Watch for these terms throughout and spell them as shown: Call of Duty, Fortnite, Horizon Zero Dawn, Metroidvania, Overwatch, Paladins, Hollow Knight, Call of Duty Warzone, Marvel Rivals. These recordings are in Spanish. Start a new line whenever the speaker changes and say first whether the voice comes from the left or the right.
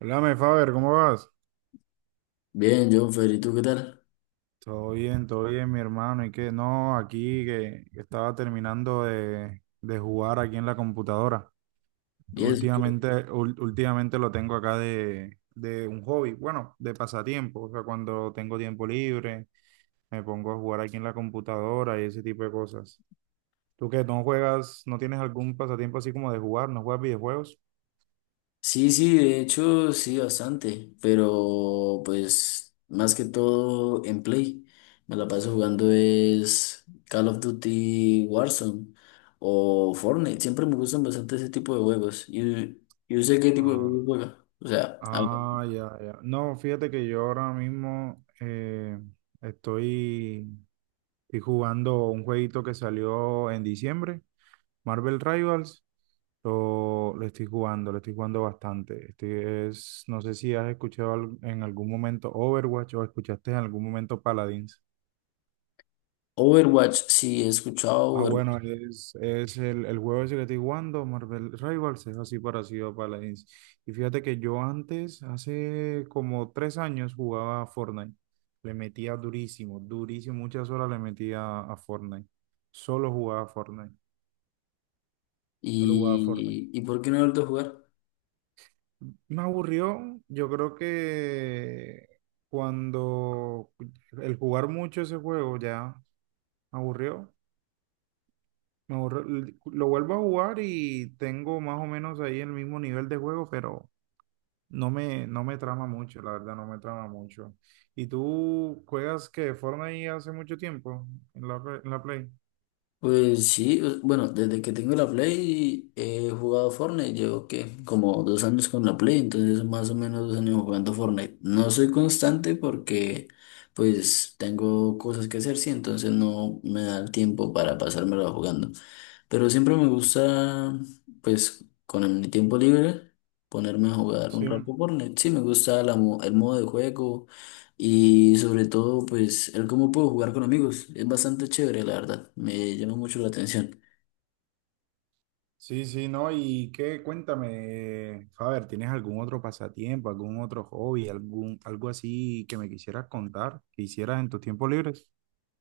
right: Hola, Faber, ¿cómo vas?
left: Bien, John Fer, ¿y tú qué tal?
right: Todo bien, mi hermano. ¿Y qué? No, aquí que estaba terminando de jugar aquí en la computadora.
left: ¿Y eso qué?
right: Últimamente lo tengo acá de un hobby, bueno, de pasatiempo. O sea, cuando tengo tiempo libre, me pongo a jugar aquí en la computadora y ese tipo de cosas. ¿Tú qué? ¿No juegas? ¿No tienes algún pasatiempo así como de jugar? ¿No juegas videojuegos?
left: Sí, sí, de hecho, sí, bastante, pero pues más que todo en Play. Me la paso jugando es Call of Duty Warzone o Fortnite. Siempre me gustan bastante ese tipo de juegos. Y yo sé qué tipo de juegos
right: Ah,
left: juega. O sea, a ver,
right: ah, ya, ya. No, fíjate que yo ahora mismo estoy. Estoy jugando un jueguito que salió en diciembre, Marvel Rivals. Lo estoy jugando, lo estoy jugando bastante. Este es, no sé si has escuchado en algún momento Overwatch o escuchaste en algún momento Paladins.
left: Overwatch, sí, he escuchado
right: Ah, bueno,
left: Overwatch.
right: es el juego ese que estoy jugando, Marvel Rivals, es así parecido a Paladins. Y fíjate que yo antes, hace como 3 años, jugaba a Fortnite. Le metía durísimo, durísimo, muchas horas le metía a Fortnite. Solo jugaba a Fortnite. Yo lo jugaba Fortnite.
left: ¿Y por qué no he vuelto a jugar?
right: Me aburrió, yo creo que cuando el jugar mucho ese juego ya me aburrió. Me aburrió. Lo vuelvo a jugar y tengo más o menos ahí el mismo nivel de juego, pero no me trama mucho, la verdad, no me trama mucho. ¿Y tú juegas que Fortnite hace mucho tiempo en en la Play?
left: Pues sí, bueno, desde que tengo la Play he jugado Fortnite, llevo que como dos años con la Play, entonces más o menos 2 años jugando Fortnite. No soy constante porque pues tengo cosas que hacer, sí, entonces no me da el tiempo para pasármelo jugando. Pero siempre me gusta, pues con mi tiempo libre, ponerme a jugar un
right: Sí.
left: rato Fortnite. Sí, me gusta la el modo de juego. Y sobre todo, pues, el cómo puedo jugar con amigos. Es bastante chévere, la verdad. Me llama mucho la atención.
right: Sí, sí, no, y qué, cuéntame, Faber, ¿tienes algún otro pasatiempo, algún otro hobby, algún, algo así que me quisieras contar, que hicieras en tus tiempos libres?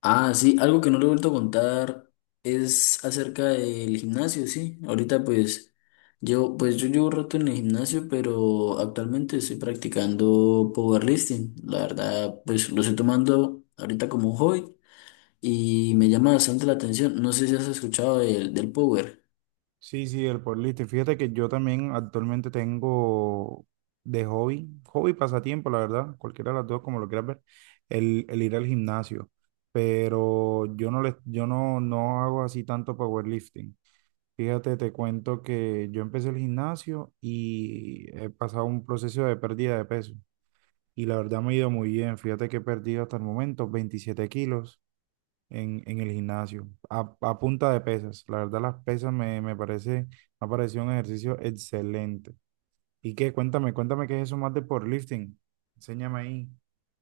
left: Ah, sí, algo que no le he vuelto a contar es acerca del gimnasio, sí. Ahorita, pues, yo llevo rato en el gimnasio, pero actualmente estoy practicando powerlifting. La verdad, pues, lo estoy tomando ahorita como un hobby y me llama bastante la atención. No sé si has escuchado del power.
right: Sí, sí, el powerlifting. Fíjate que yo también actualmente tengo de hobby y pasatiempo, la verdad, cualquiera de las dos, como lo quieras ver, el ir al gimnasio. Pero yo no hago así tanto powerlifting. Fíjate, te cuento que yo empecé el gimnasio y he pasado un proceso de pérdida de peso. Y la verdad me ha ido muy bien. Fíjate que he perdido hasta el momento 27 kilos en el gimnasio, a punta de pesas. La verdad las pesas me, me parece, me ha parecido un ejercicio excelente. ¿Y qué? Cuéntame, cuéntame qué es eso más de powerlifting. Enséñame ahí.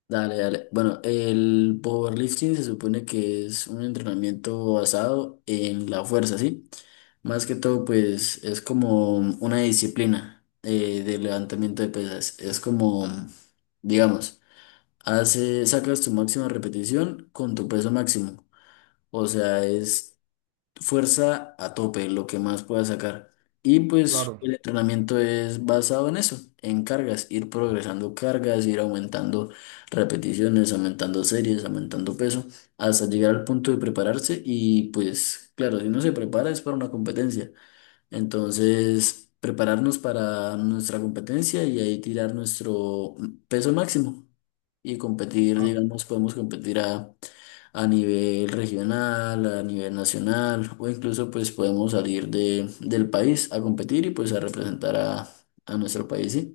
left: Dale, dale. Bueno, el powerlifting se supone que es un entrenamiento basado en la fuerza, ¿sí? Más que todo, pues es como una disciplina de levantamiento de pesas. Es como, digamos, hace, sacas tu máxima repetición con tu peso máximo. O sea, es fuerza a tope, lo que más pueda sacar. Y pues
right: Claro.
left: el entrenamiento es basado en eso, en cargas, ir progresando cargas, ir aumentando repeticiones, aumentando series, aumentando peso, hasta llegar al punto de prepararse. Y pues claro, si no se prepara es para una competencia. Entonces, prepararnos para nuestra competencia y ahí tirar nuestro peso máximo y competir,
right: Ah,
left: digamos, podemos competir a nivel regional, a nivel nacional o incluso pues podemos salir del país a competir y pues a representar a nuestro país, ¿sí?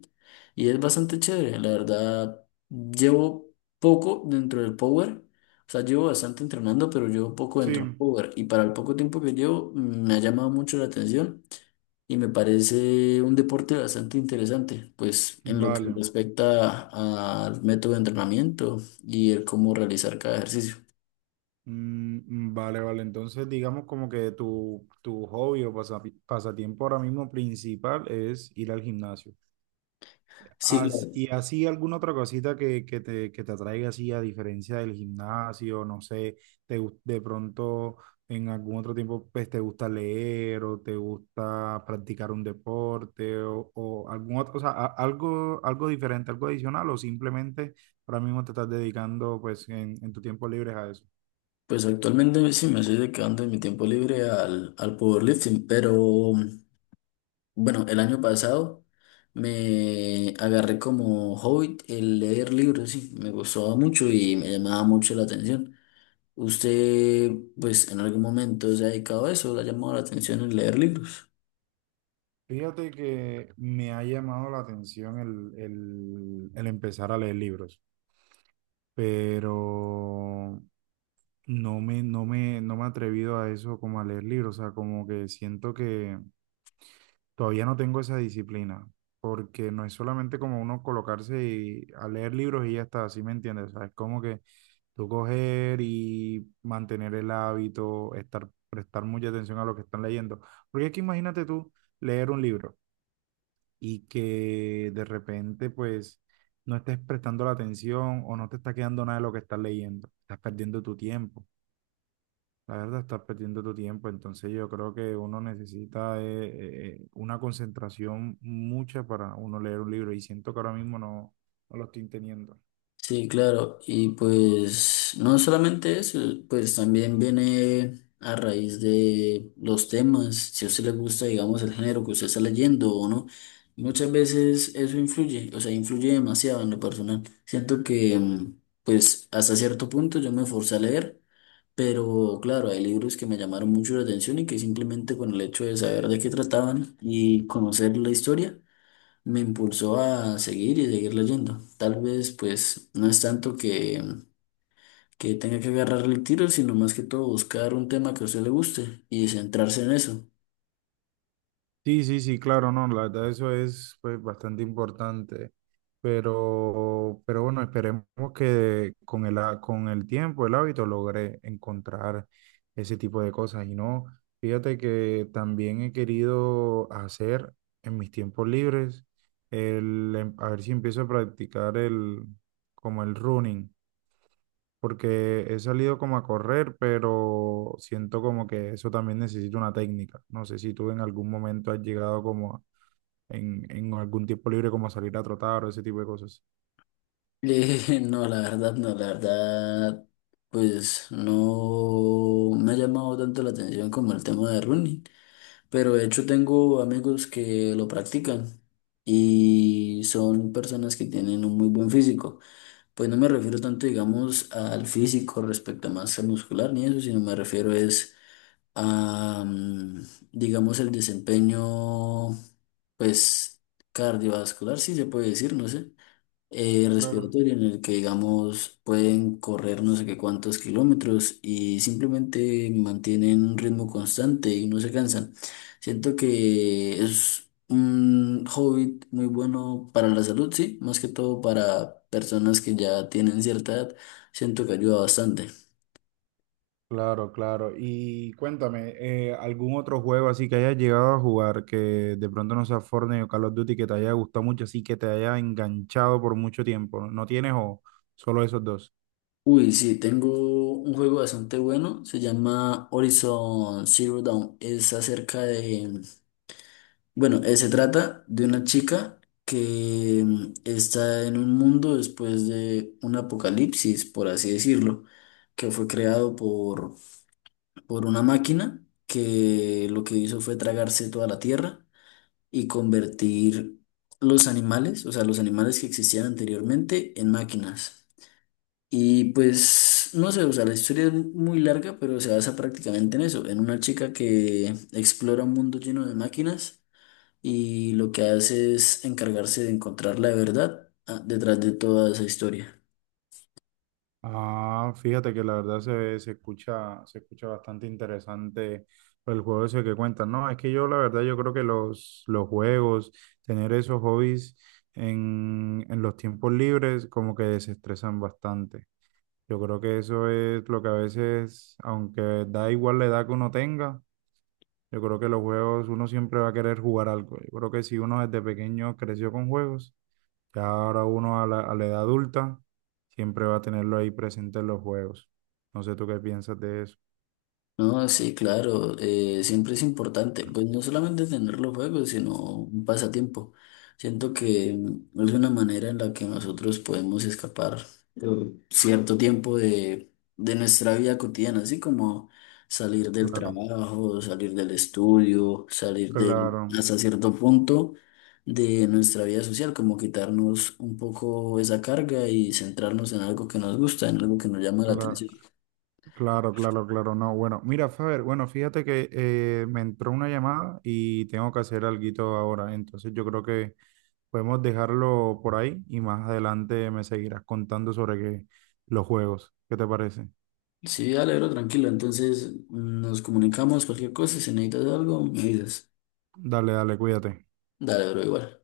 left: Y es bastante chévere, la verdad, llevo poco dentro del Power. O sea, llevo bastante entrenando, pero llevo poco dentro
right: sí,
left: del power. Y para el poco tiempo que llevo, me ha llamado mucho la atención y me parece un deporte bastante interesante, pues en lo que
right: vale.
left: respecta al método de entrenamiento y el cómo realizar cada ejercicio.
right: Mm, vale, vale. Entonces, digamos como que tu hobby o pasatiempo ahora mismo principal es ir al gimnasio.
left: Sí, claro.
right: Y así alguna otra cosita que te atraiga así a diferencia del gimnasio, no sé, te, de pronto en algún otro tiempo pues te gusta leer o te gusta practicar un deporte o algún otro, o sea, algo, algo diferente, algo adicional o simplemente ahora mismo te estás dedicando pues en tu tiempo libre a eso.
left: Pues actualmente sí me estoy dedicando en mi tiempo libre al powerlifting, pero bueno, el año pasado me agarré como hobby el leer libros, sí, me gustaba mucho y me llamaba mucho la atención. ¿Usted, pues, en algún momento se ha dedicado a eso? ¿Le ha llamado la atención el leer libros?
right: Fíjate que me ha llamado la atención el empezar a leer libros, pero... no me he atrevido a eso como a leer libros, o sea, como que siento que todavía no tengo esa disciplina, porque no es solamente como uno colocarse y a leer libros y ya está, ¿sí me entiendes? O sea, es como que tú coger y mantener el hábito, estar, prestar mucha atención a lo que están leyendo, porque es que imagínate tú leer un libro y que de repente pues no estés prestando la atención o no te está quedando nada de lo que estás leyendo, estás perdiendo tu tiempo. La verdad, estás perdiendo tu tiempo, entonces yo creo que uno necesita una concentración mucha para uno leer un libro y siento que ahora mismo no lo estoy teniendo.
left: Sí, claro. Y pues no solamente eso, pues también viene a raíz de los temas, si a usted le gusta, digamos, el género que usted está leyendo o no. Muchas veces eso influye, o sea, influye demasiado en lo personal. Siento que, pues, hasta cierto punto yo me forcé a leer, pero claro, hay libros que me llamaron mucho la atención y que simplemente con el hecho de saber de qué trataban y conocer la historia, me impulsó a seguir y seguir leyendo. Tal vez, pues, no es tanto que tenga que agarrarle el tiro, sino más que todo buscar un tema que a usted le guste y centrarse en eso.
right: Sí, sí, sí, claro, no, la verdad eso es pues bastante importante, pero bueno, esperemos que con con el tiempo, el hábito, logre encontrar ese tipo de cosas. Y no, fíjate que también he querido hacer en mis tiempos libres, a ver si empiezo a practicar como el running porque he salido como a correr, pero siento como que eso también necesita una técnica. No sé si tú en algún momento has llegado en algún tiempo libre como a salir a trotar o ese tipo de cosas.
left: No, la verdad, no, la verdad, pues no me ha llamado tanto la atención como el tema de running, pero de hecho tengo amigos que lo practican y son personas que tienen un muy buen físico. Pues no me refiero tanto, digamos, al físico respecto a masa muscular ni eso, sino me refiero es a, mm, digamos, el desempeño, pues, cardiovascular, si se puede decir, no sé
right: Claro.
left: respiratorio en el que, digamos, pueden correr no sé qué cuántos kilómetros y simplemente mantienen un ritmo constante y no se cansan. Siento que es un hobby muy bueno para la salud, sí, más que todo para personas que ya tienen cierta edad. Siento que ayuda bastante.
right: Claro, claro. Y cuéntame, ¿algún otro juego así que hayas llegado a jugar que de pronto no sea Fortnite o Call of Duty que te haya gustado mucho, así que te haya enganchado por mucho tiempo? ¿No tienes o solo esos dos?
left: Uy, sí, tengo un juego bastante bueno, se llama Horizon Zero Dawn, es acerca de bueno, se trata de una chica que está en un mundo después de un apocalipsis, por así decirlo, que fue creado por una máquina que lo que hizo fue tragarse toda la tierra y convertir los animales, o sea, los animales que existían anteriormente, en máquinas. Y pues, no sé, o sea, la historia es muy larga, pero se basa prácticamente en eso, en una chica que explora un mundo lleno de máquinas y lo que hace es encargarse de encontrar la verdad ah, detrás de toda esa historia.
right: Ah, fíjate que la verdad se escucha bastante interesante pues, el juego ese que cuentan. No, es que yo la verdad yo creo que los juegos, tener esos hobbies en los tiempos libres como que desestresan bastante. Yo creo que eso es lo que a veces, aunque da igual la edad que uno tenga, yo creo que los juegos uno siempre va a querer jugar algo. Yo creo que si uno desde pequeño creció con juegos, ya ahora uno a a la edad adulta siempre va a tenerlo ahí presente en los juegos. No sé tú qué piensas de eso.
left: No, sí, claro, siempre es importante, pues no solamente tener los juegos, sino un pasatiempo. Siento que es una manera en la que nosotros podemos escapar eh, cierto tiempo de nuestra vida cotidiana, así como salir del
right: Claro,
left: trabajo, salir del estudio, salir de,
right: claro,
left: hasta cierto punto de nuestra vida social, como quitarnos un poco esa carga y centrarnos en algo que nos gusta, en algo que nos llama la
right: claro,
left: atención.
right: claro, claro, claro, no. Bueno, mira, Faber, bueno, fíjate que me entró una llamada y tengo que hacer alguito ahora. Entonces yo creo que podemos dejarlo por ahí y más adelante me seguirás contando sobre los juegos. ¿Qué te parece?
left: Sí, dale, bro, tranquilo. Entonces nos comunicamos, cualquier cosa, si necesitas algo, me dices.
right: Dale, dale, cuídate.
left: Dale, bro, igual.